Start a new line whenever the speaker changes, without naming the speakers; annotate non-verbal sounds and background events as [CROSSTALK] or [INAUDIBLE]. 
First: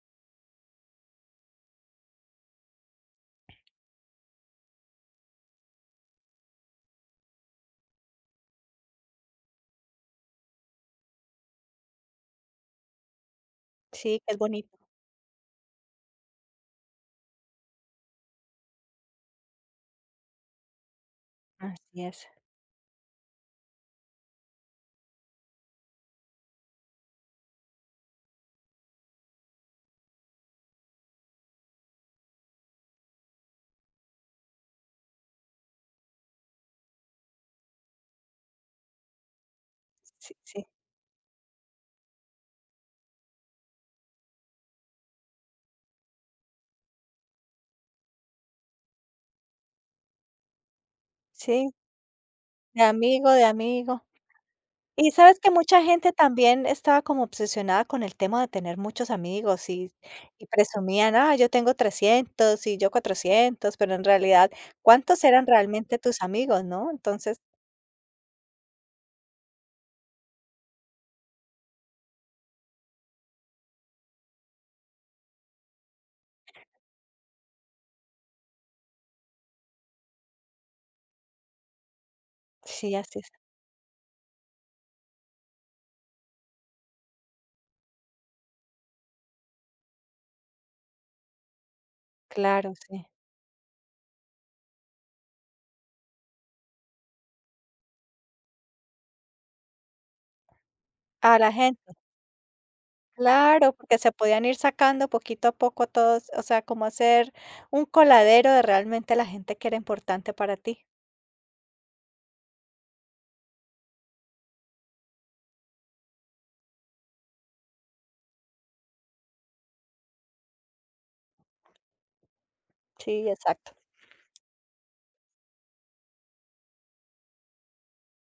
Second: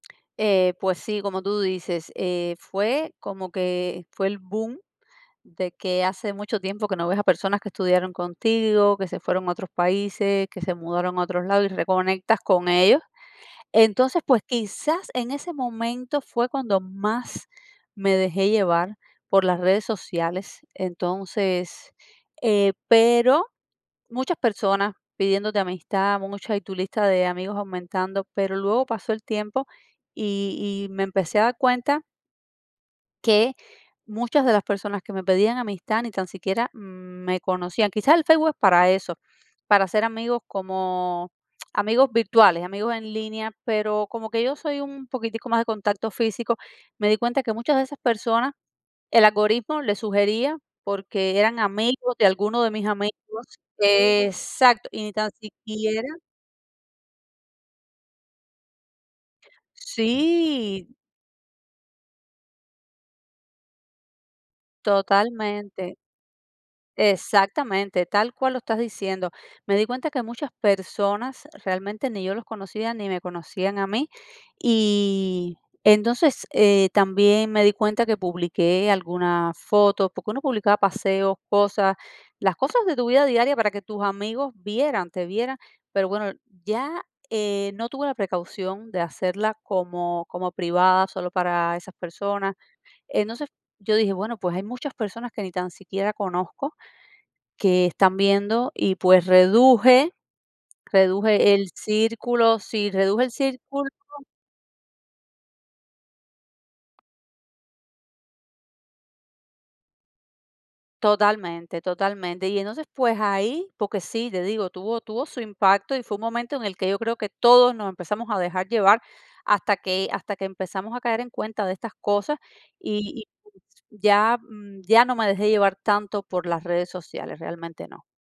Eh, pues sí, como tú dices, eh, fue como que fue el boom, de que hace mucho tiempo, que no ves a personas que estudiaron contigo, que se fueron a otros países, que se mudaron a otros lados, y reconectas con ellos.
Sí,
Entonces,
es
pues,
bonito.
quizás en ese momento, fue cuando más me dejé llevar por las redes sociales. Entonces,
Así es.
eh, pero, muchas personas pidiéndote amistad, muchas, y tu lista de amigos aumentando. Pero luego pasó el tiempo, y y me empecé a dar cuenta que muchas de las personas que me pedían amistad, ni tan siquiera me conocían. Quizás, el Facebook es para eso, para hacer
Sí,
amigos,
sí.
como [CLICKS TONGUE] amigos virtuales, amigos en línea. Pero, como que yo soy, un poquitico más de contacto físico. Me di cuenta, que muchas de esas personas, el algoritmo les sugería, porque eran
Sí.
amigos, de alguno de
De
mis amigos.
amigo, de amigo.
Exacto, y
Y,
ni tan
¿sabes?, que mucha
siquiera
gente también, estaba como obsesionada, con el tema de tener muchos amigos, y y
Sí.
presumían: "Ah, yo tengo 300. Y yo 400". Pero en realidad, ¿cuántos eran
Totalmente.
realmente tus amigos, no? Entonces
Exactamente, tal cual lo estás diciendo. Me di cuenta que muchas personas, realmente, ni yo los conocía, ni me conocían a mí. Y entonces, eh, también me di cuenta, que publiqué algunas fotos, porque uno publicaba paseos, cosas. Las cosas
Sí,
de tu
así
vida
es.
diaria, para que tus amigos vieran te vieran. Pero bueno, ya eh, no tuve la precaución, de hacerla como como privada, solo para esas personas.
Claro, si.
Entonces, yo dije: "Bueno, pues, hay muchas personas, que ni tan siquiera conozco, que están viendo. Y, pues reduje,
A la
reduje el
gente.
círculo Sí, reduje el
Claro,
círculo.
porque se podían ir sacando, poquito a poco todos. O sea, como hacer un coladero de realmente, la gente que era importante para ti.
Totalmente, totalmente. Y entonces, pues ahí, porque sí, te digo, tuvo tuvo su impacto. Y fue un momento, en el que yo creo, que todos nos empezamos a dejar llevar, hasta que hasta que empezamos a caer en cuenta de estas cosas. Y
Sí, exacto.
y ya ya no me dejé llevar tanto, por las redes sociales, realmente no.